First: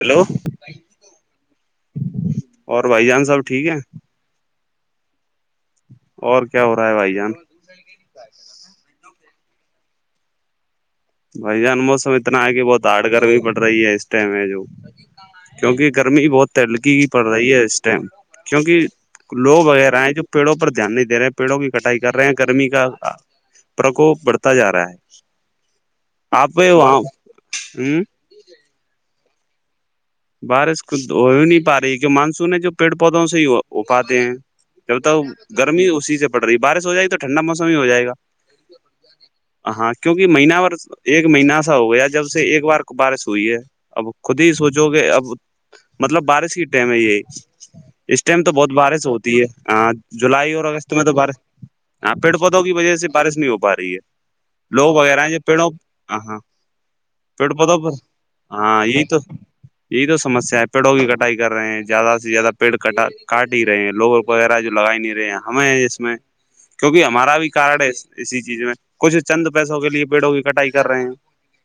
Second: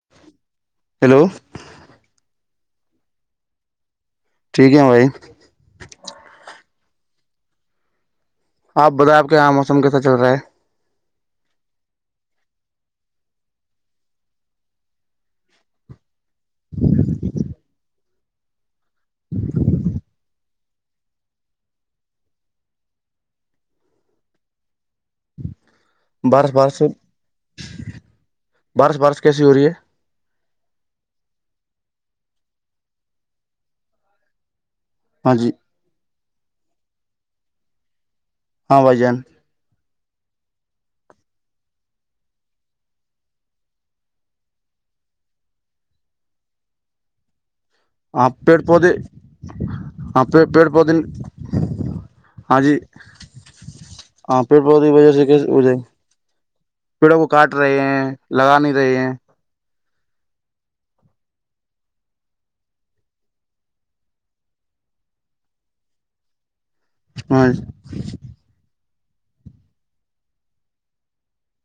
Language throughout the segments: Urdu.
ہیلو ہیلو اور بھائی جان صاحب ٹھیک ہیں- ٹھیک ہے بھائی- اور کیا ہو رہا ہے بھائی جان [unintelligible] آپ بتائیں آپ کے, یہاں موسم کیسا چل رہا ہے- بھائی جان موسم اتنا ہے کہ بہت ہاڑ گرمی پڑ رہی ہے اس ٹم ہے جو- کیونکہ گرمی بہت تلکی کی پڑ رہی ہے اس ٹائم کیونکہ- لوگ وغیرہ ہیں جو پیڑوں پر- دھیان نہیں دے رہے ہیں پیڑوں کی کٹائی کر رہے ہیں گرمی کا پرکوپ بڑھتا جا رہا ہے- بارش آپ بارش وہاں ہ بارش بارش کیسی ہو رہی ہے- بارش کو ہو ہی نہیں پا رہی کی مانسون ہے جو پیڑ پودوں سے ہی ہو پاتے ہیں جب تو ہاں جی گرمی اسی سے پڑ رہی ہے بارش ہو جائے گی تو ٹھنڈا موسم ہی ہو جائے گا- ہاں بھ جان ہاں کیونکہ مہینہ بار ایک مہینہ سا ہو گیا جب سے ایک بار بارش ہوئی ہے- اب خود ہی سوچو کہ اب مطلب بارش کی ٹائم ہے یہی- اس ہاں ٹائم تو پیڑ بہت پودے بارش ہوتی ہے ہاں جولائی اور پیڑ اگست پودے میں تو بارش- ہاں پیڑ پودوں کی وجہ سے بارش نہیں ہو پا رہی ہے ہاں پیڑ پودے لوگ کی وجہ وغیرہ سے ہیں جو کیسے ہو پیڑوں جائے ہ ہاں پیڑوں کو پیڑ کاٹ پودوں رہے پر ہیں لگا نہیں ہاں رہے یہی ہیں تو- یہی تو سمسیا ہے پیڑوں کی کٹائی کر رہے ہیں زیادہ سے زیادہ پیڑ کاٹ ہی رہے ہیں لوگ- وغیرہ جو لگا نہیں رہے ہیں ہمیں اس میں کیوںکہ ہمارا ہاں بھی کارڈ ہے اسی چیز میں کچھ چند پیسوں کے لیے پیڑوں کی کٹائی کر رہے ہیں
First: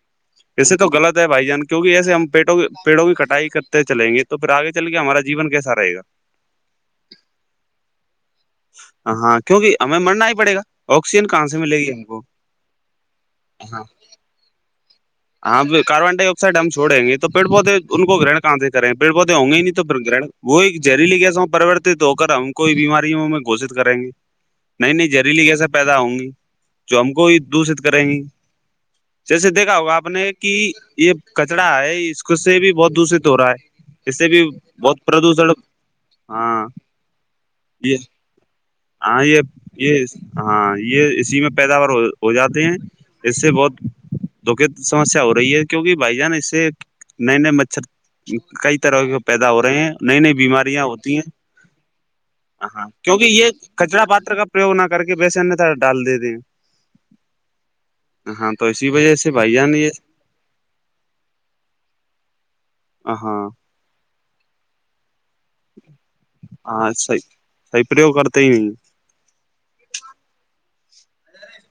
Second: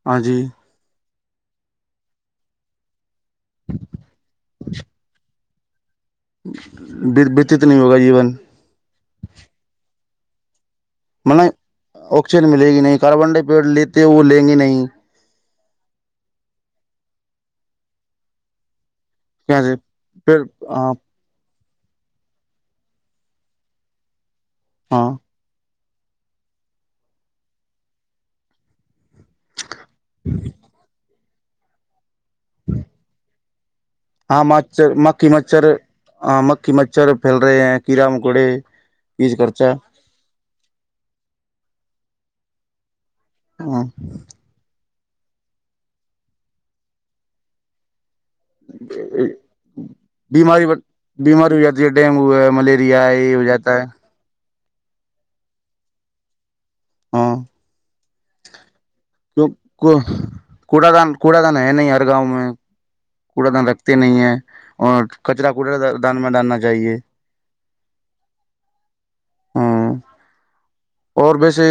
ہاں جی ویسے تو غلط ہے بھائی جان کیوں نکہ ایسے ہم پیڑو پیڑو کے کٹائی کرتے چلیں گے تو پھر آگے چل کے ہمارا جیون کیسا رہےا دربدت نہیں ہوگا جیون ہاں کیونکہ ہمیں مرنا ہی پڑے گا آکسیجن کہاں مطلب سے ملے گی ہم کو آکسیجن ملے گی نہیں کاربن ڈائیڈ ہاں لیتے وہ لیں گی نہیں ہاں کاربن ڈائی آکسائڈ ہم چھوڑیں گے تو پڑ پودے ان کو گن- کہاں سے کریں پڑ پودے ہوں کیا گے نہیں سے تو پھر وہ ایک ہاں جہریلی جسا پرورت- تو ہو کر ہم کوئی بیماریوں ہم گھشت کریں گے نہیں-نہیں ہاں جہریلی کیی- پیدا ہوں گی جو ہم کو ہی دووشت کریں گی جیسے دیکھا ہوگا آپ- اپنے کہ یہ کچرا ہے اس سے بھی بہت دشت ہو رہا ہے اس سے بھی ہاں مچھر بہت مکھی پردوشن مچھر- ہاں مکھی مچھر پھیل رہے ہیں یہ کیڑا مکوڑے ہاں یہز یہ خرچہ- یہ ہاں یہ اسی میں پیداوار ہو جاتے ہیں اس سے بہت ہاں دکھت سمسیا ہو رہی ہے کیونکہ بھائی جان اس سے نئے نئے مچھر کئی طرح کے پیدا ہو رہے ہیں نئی نئی بیماری بیماریاں ہوتی ہیں بیماری ہو جاتی ہے ڈینگو ہے ہ ملیریا ہے کیونکہ ہو یہ جاتا ہے کچرا پاتر کا نہ کر کے بیسن تھا ڈال دے د ہاں ہاں تو اسی وجہ سے بھائی جان یہ کوڑا دان کوڑا دان ہے نہیں ہر گاؤں میں ہاں کوڑا دان رکھ نہیں ہے اور کچرا کوچرا دان میں ڈالنا ہاں چاہیے صحیح پریوگ کرتا ہی نہیں ہاں اور ویسے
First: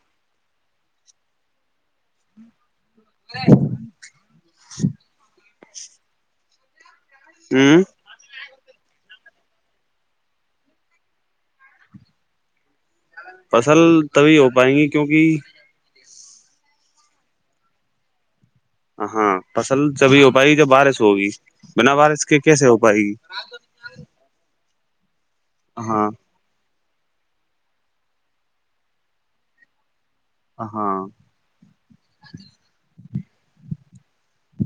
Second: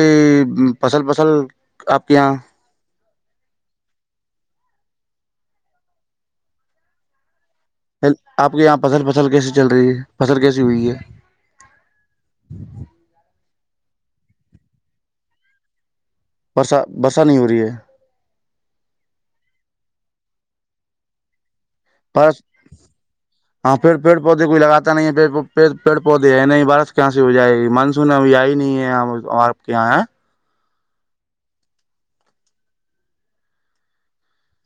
فصل فصل آپ کے یہاں نہیں ہوں آپ کے یہاں فصل فصل کیسی چل رہی ہے فصل کیسی ہوئی ہے فصل تبھی ہو پائیں گی کیونکہ برسہ برسا نہیں ہو رہی ہے ہاں فصل جبھی ہو پائے گی جب بارش ہوگی بنا بارش کے بس کیسے ہو پائے گی ہاں پھرڑ پڑ پودے کوئی لگاتا نہیں ہے پیڑ ہاں پودے ہے نہیں بارش کہاں سے ہو جائے گی مانسون ابھی آ ہی نہیں ہے آپ یہاں ہے ہاں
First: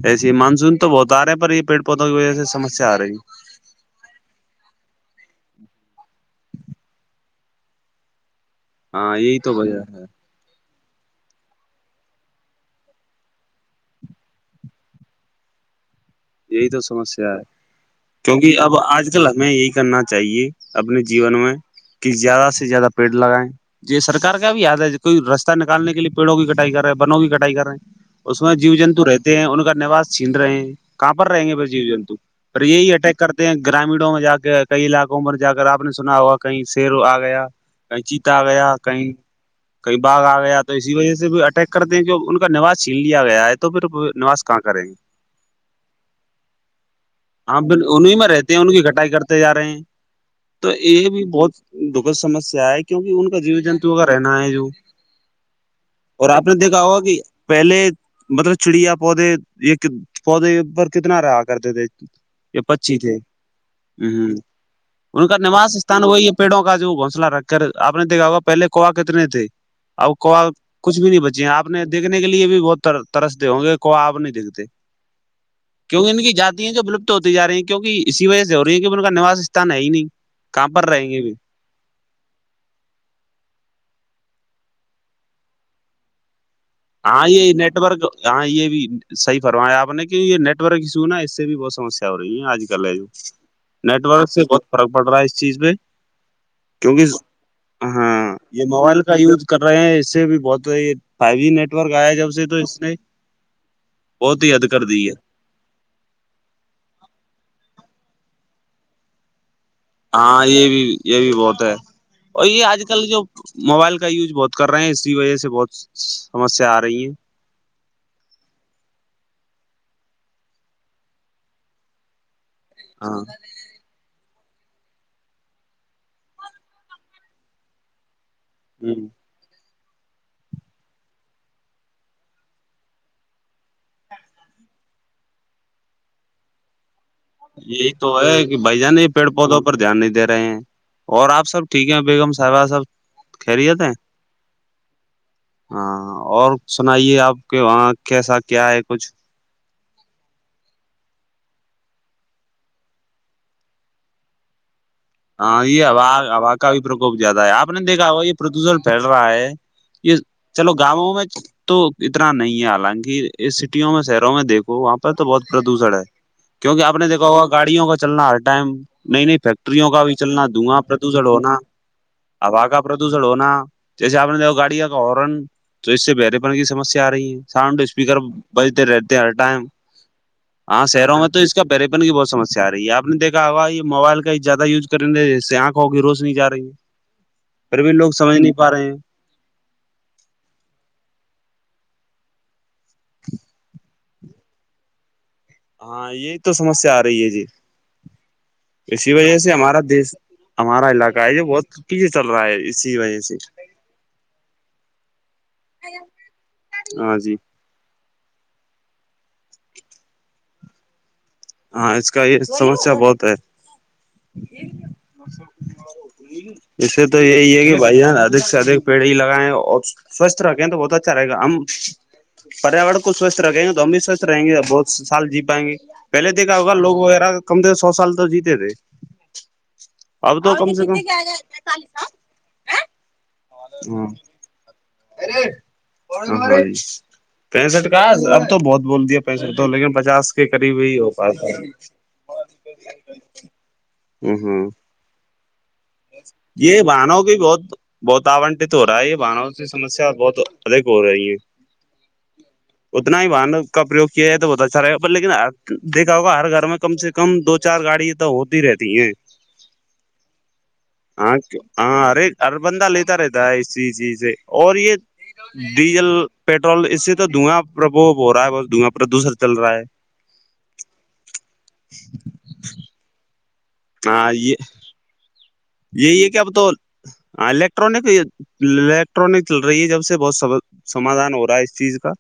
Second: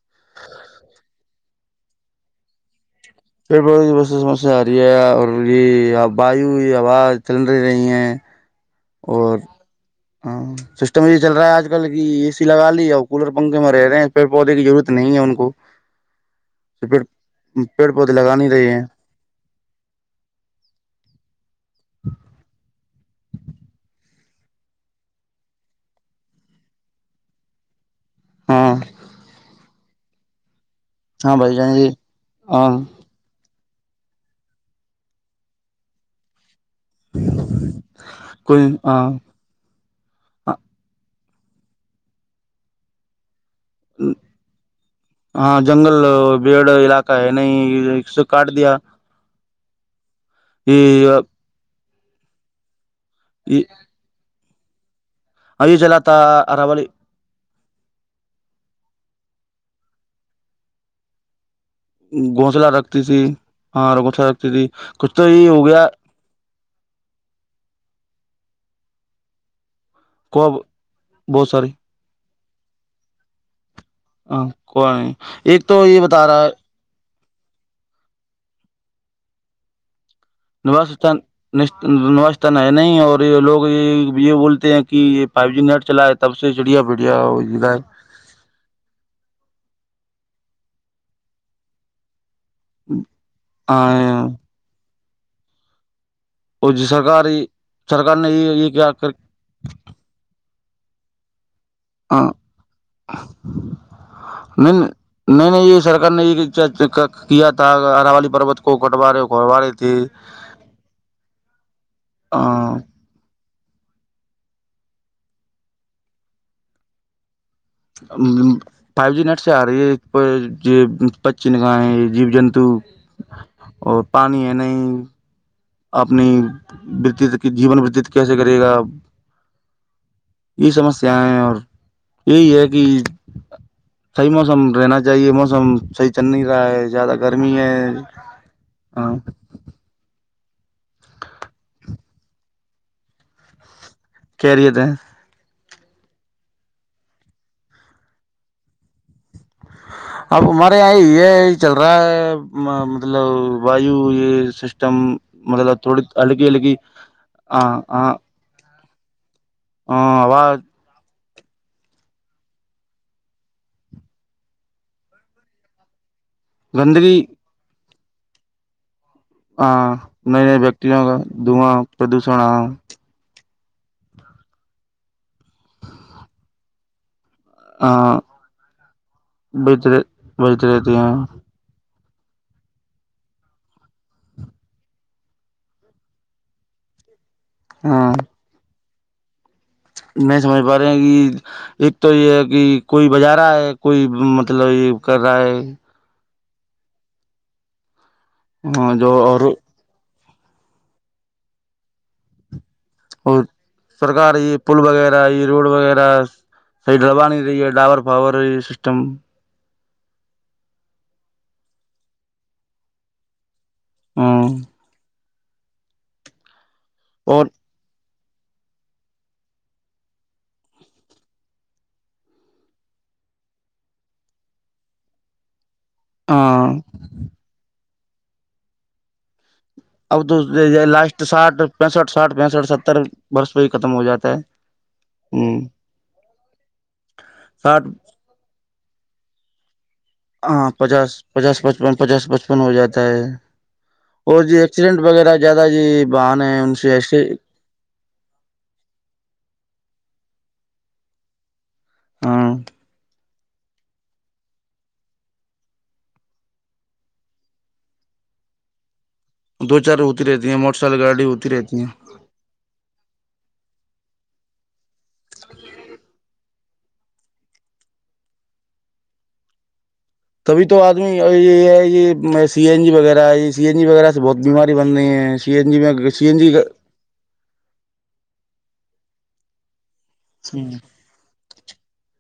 ایسے مانسون تو بہت آ رہے ہیں پر یہ پیڑ پودوں کی وجہ سے سمسیا آ رہی ہے پیڑ پڑوں کی بس سمسیا آ رہی ہے اور یہ واو یہ ہوا چل رہی ہے ہاں یہی تو وجہ ہے سسٹم یہ چل رہا ہے آج کل کی ا سی لگا لی ہے اور کولر پنکھے میں رہے ہیں پیڑ پودے کی ضرورت نہیں ہے ان کو یہی تو پیڑ سمسیا ہے پیڑ پودے لگا نہیں کیونکہ رہے اب ہیں آج ل ہمیں یہی کرنا چاہیے اپنے جیون میں کہ زیادہ سے زیادہ پیڑ لگائیں یہ سرکار کا بھی یاد ہے کوئی رستہ نکالنے کے لیے پیڑوں کی کٹائی کر رہے ہیں بنوں کی کٹائی کر رہے ہیں اس میں جیو ہاں جنتو رہتے ہیں ان کا نوس چھین رہے ہیں کہاں پر ہاں رہیں بھائی گے پھر جان جی جیو جنتو پر ہاں یہی اٹیک کرتے ہیں گرامینوں میں جا کے کئی علاقوں پر جا کر آپ نے سنا ہوا کہیں شیرو آ گیا کہیں چیتا آ کوئی گیا ہاں کہیں کئی باغ آ گیا تو اسی وجہ سے بھی اٹیک کرتے ہیں جو ان کا نواز چھین لیا گیا ہے تو پھر نواس کہاں کریں گے ہاں جنگل پیڑ علاقہ ہے ہاں ب نہیں اس انہیں سے میں رہتے کاٹ ہیں ان دیا کی کٹائی کرتے جا رہے ہیں تو یہ بھی بہت دکھد سمسیا ہے کیوںکہ ان کا جیو یہ جنتو کا رہنا ہے جو چلا تھا اور آپ نے دیکھا اراولی ہوا کہ پہلے مطلب چڑیا پودے یہ پودے پر کتنا رہا کرتے تھے یہ گھونسلہ پچی رکھتی تھی ہاں ہ گھونسلہ ہ رکھتی تھی کچھ ان تو کا یہ ہو نواس گیا استھان وہی پیڑوں کا جو گھونسلہ رکھ کر آپ نے دیکھا ہوا پہلے کوا کتنے تھے اب کو کچھ بھی نہیں بچی بہت ساری آپ نے دیکھنے کے لیے بھی بہت ترستے ہوں گے کوو آپ نہیں ہاں، دیکھتے نہیں ایک تو یہ کیوںک ان بتا کی رہا ہے جاتیں جو ولپت ہوتی جا رہی ہیں کیوںک اسی وجہ سے ہو رہی ہیں کی ان کا نوسستھان ہے ہی نہیں کہاں ن پر رہیں ستان گے بھی [unintelligible] نتن ہے نہیں اور یہ لوگ یہ یہ بولتے ہیں کہ یہ فائیو جی نیٹ چلائے تب پ سے چڑیا ویڈیا ہاں ہو یہ ج گا نیٹ ہے ورک ہاں یہ بھی صحیح فرمایا آپ نے کیوں یہ نیٹ ورک ایشو نا اس سے بھی بہت سمسیا ہو رہی ہے آج ے نیٹورک سے بہت فرق پڑ رہا ہے اس چیز پہ اور جو کیونکہ سرکار ہاں یہ موبائل کا یوز کر رہے ہیں اس سے بھی بہت فائیو جی نیٹ آیا ہاں جب سے تو اس نے بہت ہی یاد نہیں کر نہیں دی ہے نہیں نہیں یہ سرار نے یہ کیا تھا ہرا والی پوت کو کٹوا رہے گھٹوا رہے تھے ہاں یہ بھی یہ بھی بہت ہے اور یہ آج کل جو موبائل کا یوز بہت کر رہے ہیں اسی وجہ سے بہت سمسیا آ رہی ہیں فائیو جی نیٹ سے آ رہی ہےچ چ گاہ جی جنت تو ہاں اور پانی ہے نہیں اپنی بتیت کی جیون وتیت کیسے کرے گا ہ یہ سمسیایں اور یہی ہے کہ صحیح موسم رہنا چاہیے موسم صحیح چل نہیں رہا ہے زیادہ گرمی ہے یہی تو ہے کہ بھ جان یہ ہاں پیڑ پودوں دھیان نہیں دے رہے ہیں اور آپ سب ٹھیک ہیں بیگم صاحبہ سب خریت ہیں کیریت ہیں ہاں اور سنائیے آپ کے وہاں کیسا کیا ہے کچھ ہ [unintelligible] اب ہمارے یہاں یہ چل رہا ہے مطلب وایو یہ سسٹم ہاں مطلب یہ تھوڑی ہا ہلکی ہا کا ہلکی بھی پرکوپ زیادہ ہے آپ نے دیکھا ہوا یہ پردوشن پھیل رہا ہے یہ ہوا چلو گاؤوں میں تو اتنا نہیں ہے حالانکہ اس سٹیوں میں شہروں میں دیکھو وہاں پہ تو بہت پردوشن ہے کیونکہ آپ نے گندگی دیکھا ہوگا گاڑیوں کا چلنا ہر ٹائم نہیں نہیں پ ہاں کا بھی نئے چلنا نئے دھواں ویکتیوں کا پردوشن ہونا دھواں پردوشن ہا کا پرد دش ہونا جیسے آپ نے دیک گاڑیاں کا ہارن تو اس سے بہرے پن کی سمسیا آ رہی ہے ساؤنڈ اسپیکر ہاں بجتے رہتے ہر ٹائم بجتے بجتے ہاں رہتے شہروں میں تو ہیں اس پریپن کی بہت سسیا آ رہی ہےپ نےیکھا ہوا یہ موبائل کا زیادہ یوز کرنےے جس سے آنکھ ہوگی روز نہیں جا رہی ہے پھر بھی لوگ ہاں سج نہیں پا رہے ہیں نہیں سمجھ پا رہے کہ ایک تو یہ ہے کہ کوئی بازار آ ہے کوئی مطلب یہ کر رہا ہے ہاں یہی تو سمسیا آ رہی ہے جی ہاں اسی جو وجہ اور سے ہمارا دیش ہمارا علاقہ ہے یہ بہت پیچھے چل رہا ہے اسی وجہ سے اور سرکار یہ پل وغیرہ یہ روڈ وغیرہ یہ ہاں جی ڈرباانی رہی ہے ڈاور پاور سسٹم ہاں اس کا یہ سمسیا بہت ہے ہاں ایسے تو اور یہی ہے کہ بھائی جان ادھک سے ادھک پیڑ ہی لگائیں اور سوستھ رکھیں تو بہت اچھا رہے گا ہم پیاورر کو سوستھ رکھیں گے تو ہم بھی سوستھ رہیں گے اور بہت سال جی پائیں گے پہلے دیک کیا ہاں ہوگا لوگ وغیرہ کم سے سو سال تو جیتے تھے اب تو کم سے کم لاسٹ ساٹھ پینسٹھ ساٹھ پینسٹھ ستر برس پہ ہی ختم ہو جاتا ہے ہ ساٹھ پینسٹ کا اب تو بہت بول دیا پیسے تو لیکن پچاس کے ہاں قریب ہی پچاس ہو پاتا پچاس ہے پچپن پچاس پچپن ہو جاتا ہے اور یہ ہ ایکسیڈنٹ وغیرہ زیادہ جی بہانے ہیں ان یہ سے بہانوں ایسے کی بہت بہت آنٹت ہو رہا ہے یہ بانو کی سمسیا بہت ادھک ہو رہی ہے ہاں اتنا ہی واہن کا پریوگ کیا ہے تو بہت اچھا رہے گا پر لیکن دیکھا ہوگا ہر گھر میں کم سے کم دو چار گاڑی تو ہوتی رہتی ہیں دو چار اتیرے مو ہاں ہاں ہر ہر بندہ لیتا رہتا ہے اسی چیز سے اور یہ ڈیزل پیٹرول اس سے تو دھواں پربوپ ہو رہا ہے بت دھواں پردوشر چل رہا ہے تبھی تو آدمی یہ ہے یہ سی این جی وغیرہ ہے یہ سی این جی وغیرہ سے ہاں بہت یہ بیماری بن [inaudible] یہی سی یہ این کہ اب جی تو ہ الیکٹرانک الیکٹرانک چل رہی ہے جب سے بہت سب سمادھان ہو رہا ہے اس چیز کا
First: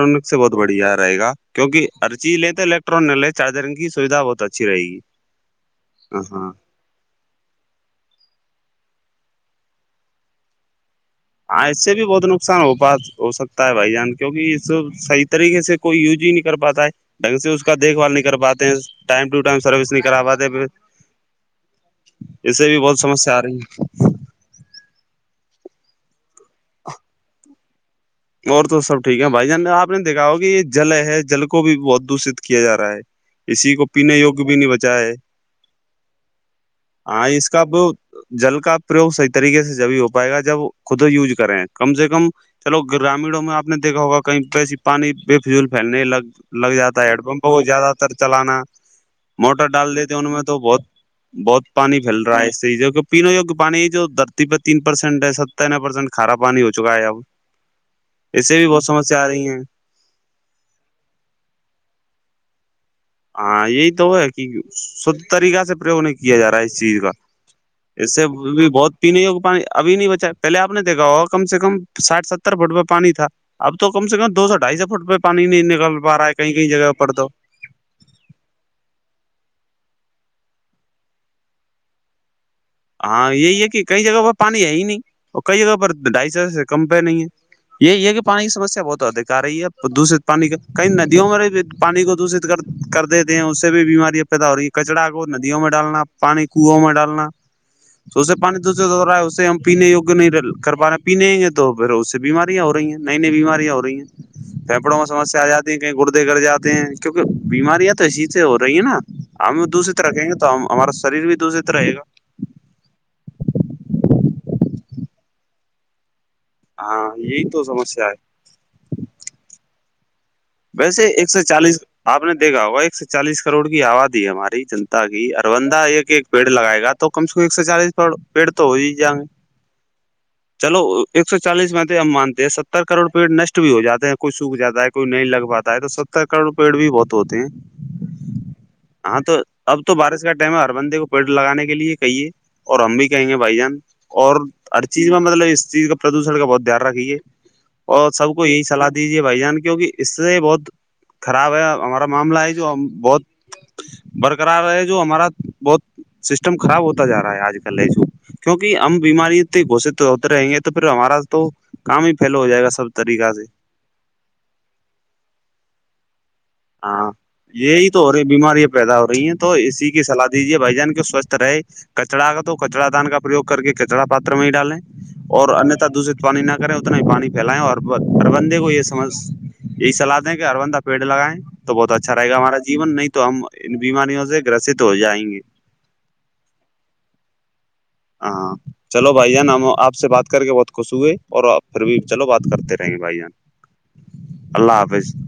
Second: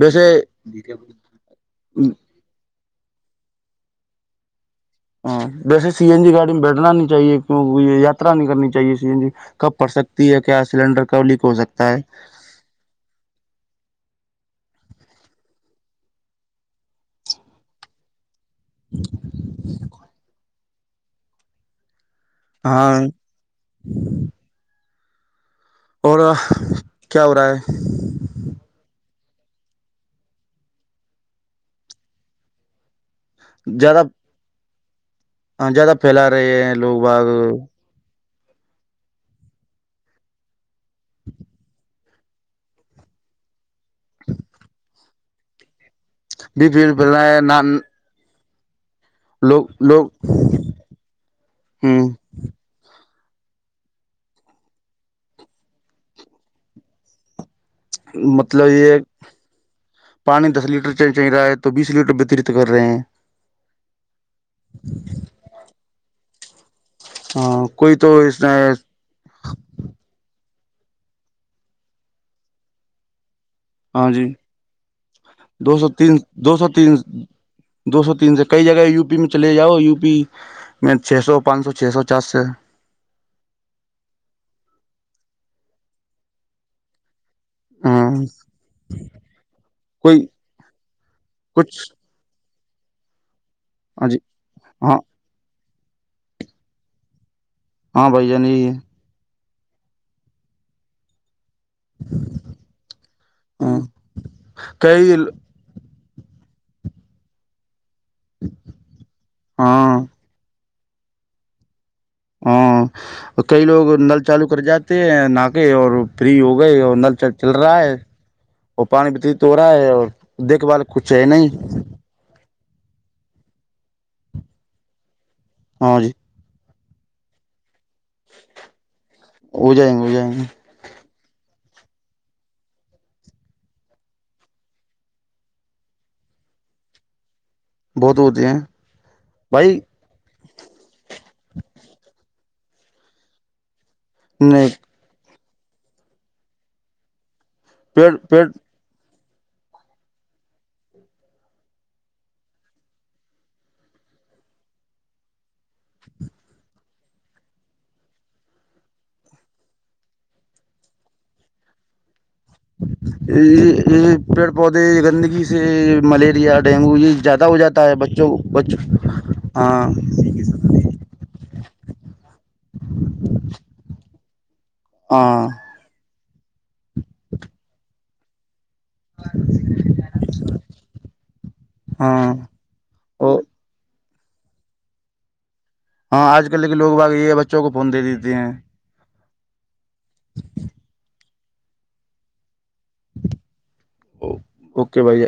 ویسے سے بہت بڑھیا رہے گا کیونک ہر چیز لیتے تو ٹرلے چارجرگ کی سویدھ بہت اچھی رہےی ہاں جیسے سی این جی گاڑی میں بیٹھنا نہیں چاہیے یاتا نہیں کرنی چاہیے سیین جی کب پڑ سکتی ہے کیا سلینڈر کب ہو ہاں ایسے سکتا ہے بھی بت نقصان ہو پا ہو سکتا ہے بھائی جان کیوںکہ یہ صح طریقے سے کوئی یوج ہی نہیں کر پاتا ہے ڈھنگ سے اس کا دیکھ بھال نہیں کر پاتے ہیں ٹائم ٹو ٹائم سروس نہیں کرا پاتے پ اسے بھی بہت ہاں سمسیا آ رہی ہے اور کیا ہو رہا ہے اور تو سب ٹھیک ہے بھائی جان آپ نے دیکھا ہو کہ یہ جل ہے جل کو بھی بہت دشت کیا جا رہا ہے اسی کو پینے یگ بھی نہیں بچا ہے ہاں زیادہ پھیلا رہے ہیں لوگ بغ ہاں اس کا جل کا پرریوگ صحیح طریقے سے جبھی ہو پائے گا جب خود یوز کریں کم سے کم چلو گرامیڑوں میں آپ نے دیکا ہوگا کہیں ویسی پانی بےفضول پھیلنے لگ بھی لگ بھیڑ جاتا پھیل ہے ہیڈ رہا پمپ کو نہ زیادہ تر چلانا موٹر لوگ ڈال لوگ دیتے ان میں تو بہت بہت پانی ہ پھیلتا ڈ پیننے یگ پانی جو دھرتی پہ تین پرسینٹ ہے ست ن پرسینٹ کارا پانی ہو چکا ہے اب [inaudible] اس سے بھی مطلب بہت یہ سمسیا آ رہی ہیں پانی دس لیٹر چل رہا ہے تو بیس لیٹر وتریت کر رہے ہیں ہاں یہی تو وہ ہے کہ شھ طریقہ سے پرریوگ نہیں کیا جا رہا اس چیز کا ہاں کوئی تو سے اس بھی بہت پینے پانی ابھی نہیں بچا پہلے آپ نے دیکا ہو کم سے کم ساٹھ ستر فٹ پہ پانی تھا اب تو کم سے جی کم دو سو ڈھائی سو فٹ پہ پانی نہیں دو سو نکل پا تین رہا ہے کہیں دو کیں سو جگہ تین پر تو دو سو تین سے کئی جگہ یو پی میں چلے جاؤ یو پی میں چھ سو پانچ سو چھ سو چاس سو ہاں یہی ہے کہ کئی جگہوں پر پانی ہے ہی نہیں اور کئی جگہ پر ڈھائی سو سے کم پہ نہیں ہے یہ ہاں یہ کہ پانی کی سمسیا بہت ادھک آ رہی ہے دوشت کوئی پانی کےئی ندیوں میں کچھ پانی کو دشت کر کر دیتے ہیں اس سے بھی ہاں جی بیماریاں پیدا ہو رہی ہیں ہاں کچڑا کو ندیوں میں ڈالنا پانی کنووں میں ڈالنا ہاں تو بھائی اسے جان پانی یہی دو سے د رہا ہے اسے ہم پینے یگ نہیں کر پان رہے پینےیں گے تو پھر اس سے بیماریاں ہو رہی ہیں نئی نئی بیماریاں ہے ہو رہی ہیں پھیپڑوں میں کئی سسیا آ جاتی کہیں گردے گ جاتے ہیں کیونکہ بیماریاں تو اسی سے ہو رہی ہیں نا ہم دوسری ہاں طرح کہیں گے تو تو ہمارا شریر بھی د دوشت رہے گا ہاں کئی لوگ نل چالو کر جاتے نا کے اور پری ہوگ ہو گئی اور ہاں نل یہی چل تو رہا ہے سمسیا اور پانی وتیت ہو رہا ہے اور دیکھ بھال ویسے کچھ ہے ایک سو نہیں چالیس آپ نے دیکھا ہوگا ایک سےو چالیس کروڑ کی آبادی ہے ہماری جنتا کی اربندہ ہاں جی ایک ایک پیڑ لگائے گا تو کم سے کم ایک سو چالیس پڑ پیڑ تو ہو ہی جائیں گے ہو جائیں گے ہو جائیں گے چلو ایک سو چالیس میں تو ہم مانتے ہیں ستر کروڑ رپی نشٹ بھی ہو جاتے ہیں کوئی سوکھ جاتا ہے کوئی نہیں لگ بات آئے تو ستر کروڑ پیڑ بھی بہت ہوتے ہیں بہت ہوتے ہیں ہاں تو بھائی اب تو بارش کا ٹم ہر بندے کو پیڑ لگانے کے لیے کہیے اور ہم بھی کہیں گے بھائی جان اور نہیں چیز میں مطلب اس چیز کا پردوشن کا بہت دھیان رکھیے اور پیڑ سب کو پیڑ یہی سلاح دیجے بھائی جان کیونکہ اس سے بہت خراب ہے ہمارا معاملہ ہے جو ہم بہت برقرار رہ ہے جو ہمارا بہت سسٹم خراب ہوتا جا رہا ہے آج کل ہے جو کیونکہ ہم بیماری ت گھوشت ہوتے رہیں گے تو پھر ہمارا تو کام ہی فیل ہو جائے گا سب طریقہ سے یہ پیڑ پودے گندگی سے ملیریا ڈینگو ہاں یہ زیادہ ہو یہی جاتا ہے تو ہو رہی بچوں بیماریاں بچوں پیدا ہو رہی ہیں تو ہاں اسی کی سلاح دیجے بھائی جان کے سوستھ رہے کچڑا کا تو کچڑا دان کا پروگ کر کے کچڑا پاتر میں ہی ڈالیں ہاں اور دوشت پانی نہ کریں اتنا ہی پانی پھیلیں اور ہر بندے کو ایے سمجھ یہی سلاح دیں کہ اروندہ پیڑ لگائیں تو بہت اچھا رہے ہاں گا ہمارا جیون نہیں تو ہم بھی بیماریوں سے گرست ہو جائیں گے ہاں آج کل کے لوگ باقی یہ بچوں کو فون دے دیتے ہیں ہاں چلو بھائی جان ہم آ سے بات کر کے بہت خوش ہوئے اور پھر بھی چلو بات کرتے رہ بھائی جان اللہ اوکے حافظ بھائی